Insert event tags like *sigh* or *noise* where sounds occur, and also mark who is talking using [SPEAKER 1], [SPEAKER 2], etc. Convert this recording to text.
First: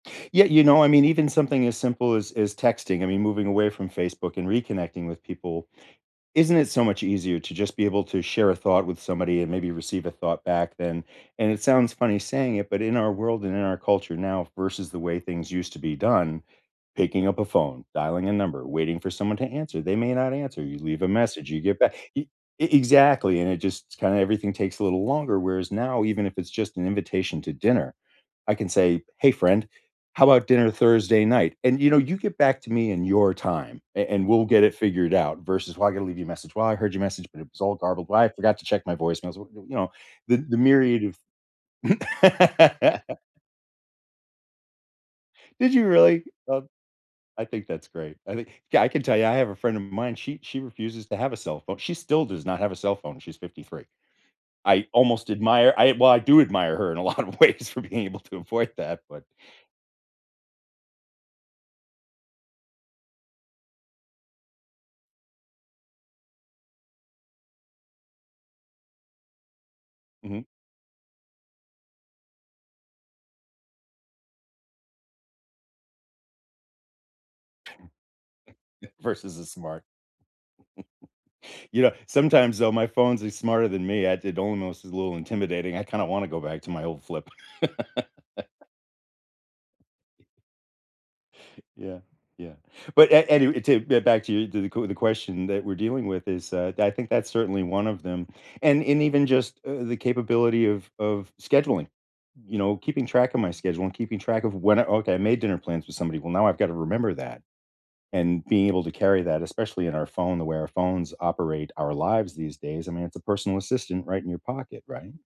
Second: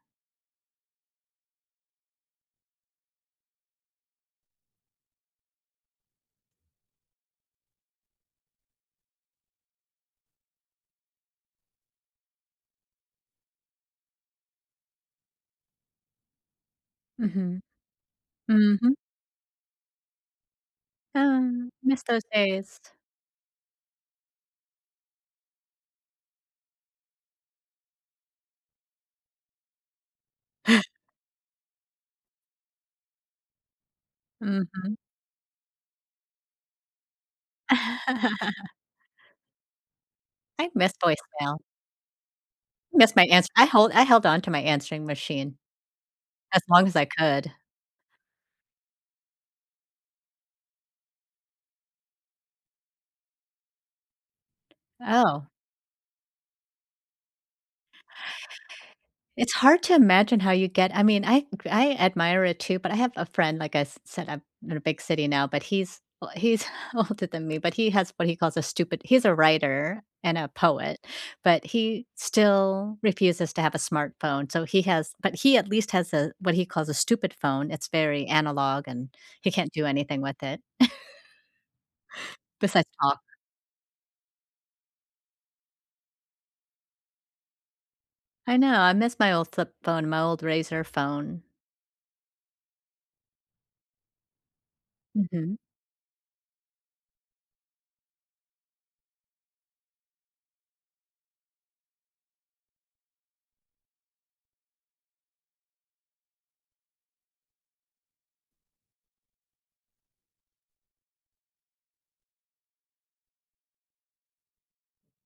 [SPEAKER 1] Yeah, you know, I mean, even something as simple as as texting, I mean, moving away from Facebook and reconnecting with people, isn't it so much easier to just be able to share a thought with somebody and maybe receive a thought back then, and it sounds funny saying it, but in our world and in our culture now versus the way things used to be done, picking up a
[SPEAKER 2] Mhm.
[SPEAKER 1] phone, dialing a number,
[SPEAKER 2] Mhm.
[SPEAKER 1] waiting for someone to answer, they may not answer, you leave a message, you
[SPEAKER 2] Um,
[SPEAKER 1] get back
[SPEAKER 2] miss
[SPEAKER 1] e
[SPEAKER 2] those
[SPEAKER 1] e
[SPEAKER 2] days.
[SPEAKER 1] exactly, and it just kind of everything takes a little longer, whereas now, even if it's just an invitation to dinner. I can say, "Hey friend, how about dinner Thursday night?", and you know, you get back to me in your time, a and we'll get it
[SPEAKER 2] Mhm.
[SPEAKER 1] figured out versus why I gotta leave you a message. "Well, I heard your message, but it was all garbled". "Why I forgot to
[SPEAKER 2] *laughs*
[SPEAKER 1] check my voicemails", you know, the the
[SPEAKER 2] I miss
[SPEAKER 1] myriad of
[SPEAKER 2] voicemail. That's
[SPEAKER 1] *laughs*
[SPEAKER 2] my ans I hold I held on to my answering machine,
[SPEAKER 1] Did you really?
[SPEAKER 2] as
[SPEAKER 1] Oh,
[SPEAKER 2] long as I
[SPEAKER 1] I
[SPEAKER 2] could.
[SPEAKER 1] think that's great. I think yeah, I can tell ya, I have a friend of mine, she she refuses to have a cellphone, she still does not have a cellphone, she's 53. I almost
[SPEAKER 2] Oh
[SPEAKER 1] admire I well, I do admire her in a lot of ways for being able to avoid that, but
[SPEAKER 2] It's hard to imagine how you get I mean, I I admire it too, but I have a friend like I s said, I'm in a big city now, but he's, we he's older than me, but he has what he calls a stupid he's a writer and
[SPEAKER 1] Mhm.
[SPEAKER 2] a poet, but he still refuses to have a smartphone, so he has but he at least has a what he calls a stupid phone, it's very analog and
[SPEAKER 1] Versus the
[SPEAKER 2] he can't
[SPEAKER 1] smart
[SPEAKER 2] do anything with it *chuckles*
[SPEAKER 1] *chuckles* You know, sometimes though, my
[SPEAKER 2] besides talk.
[SPEAKER 1] phones are smarter than me. I it almost is a little intimidating. I kinda want to go back to my old flip.
[SPEAKER 2] I
[SPEAKER 1] *laughs*
[SPEAKER 2] know, I miss my old flip phone, my old razor phone.
[SPEAKER 1] Yeah, yeah. But a anyway, to get back to you, to the q the question
[SPEAKER 2] Mhm.
[SPEAKER 1] that we're dealing with is, uh, I think that's certainly one of them, and and even just, uh, the capability of of scheduling, you know keeping track of my schedule and keeping track of when I okay, I made dinner plans with somebody, well, now I've got to remember that, and being able to carry that, especially in our phone, the way our phones operate our lives these days, I mean, it's a personal assistant right in your pocket, right?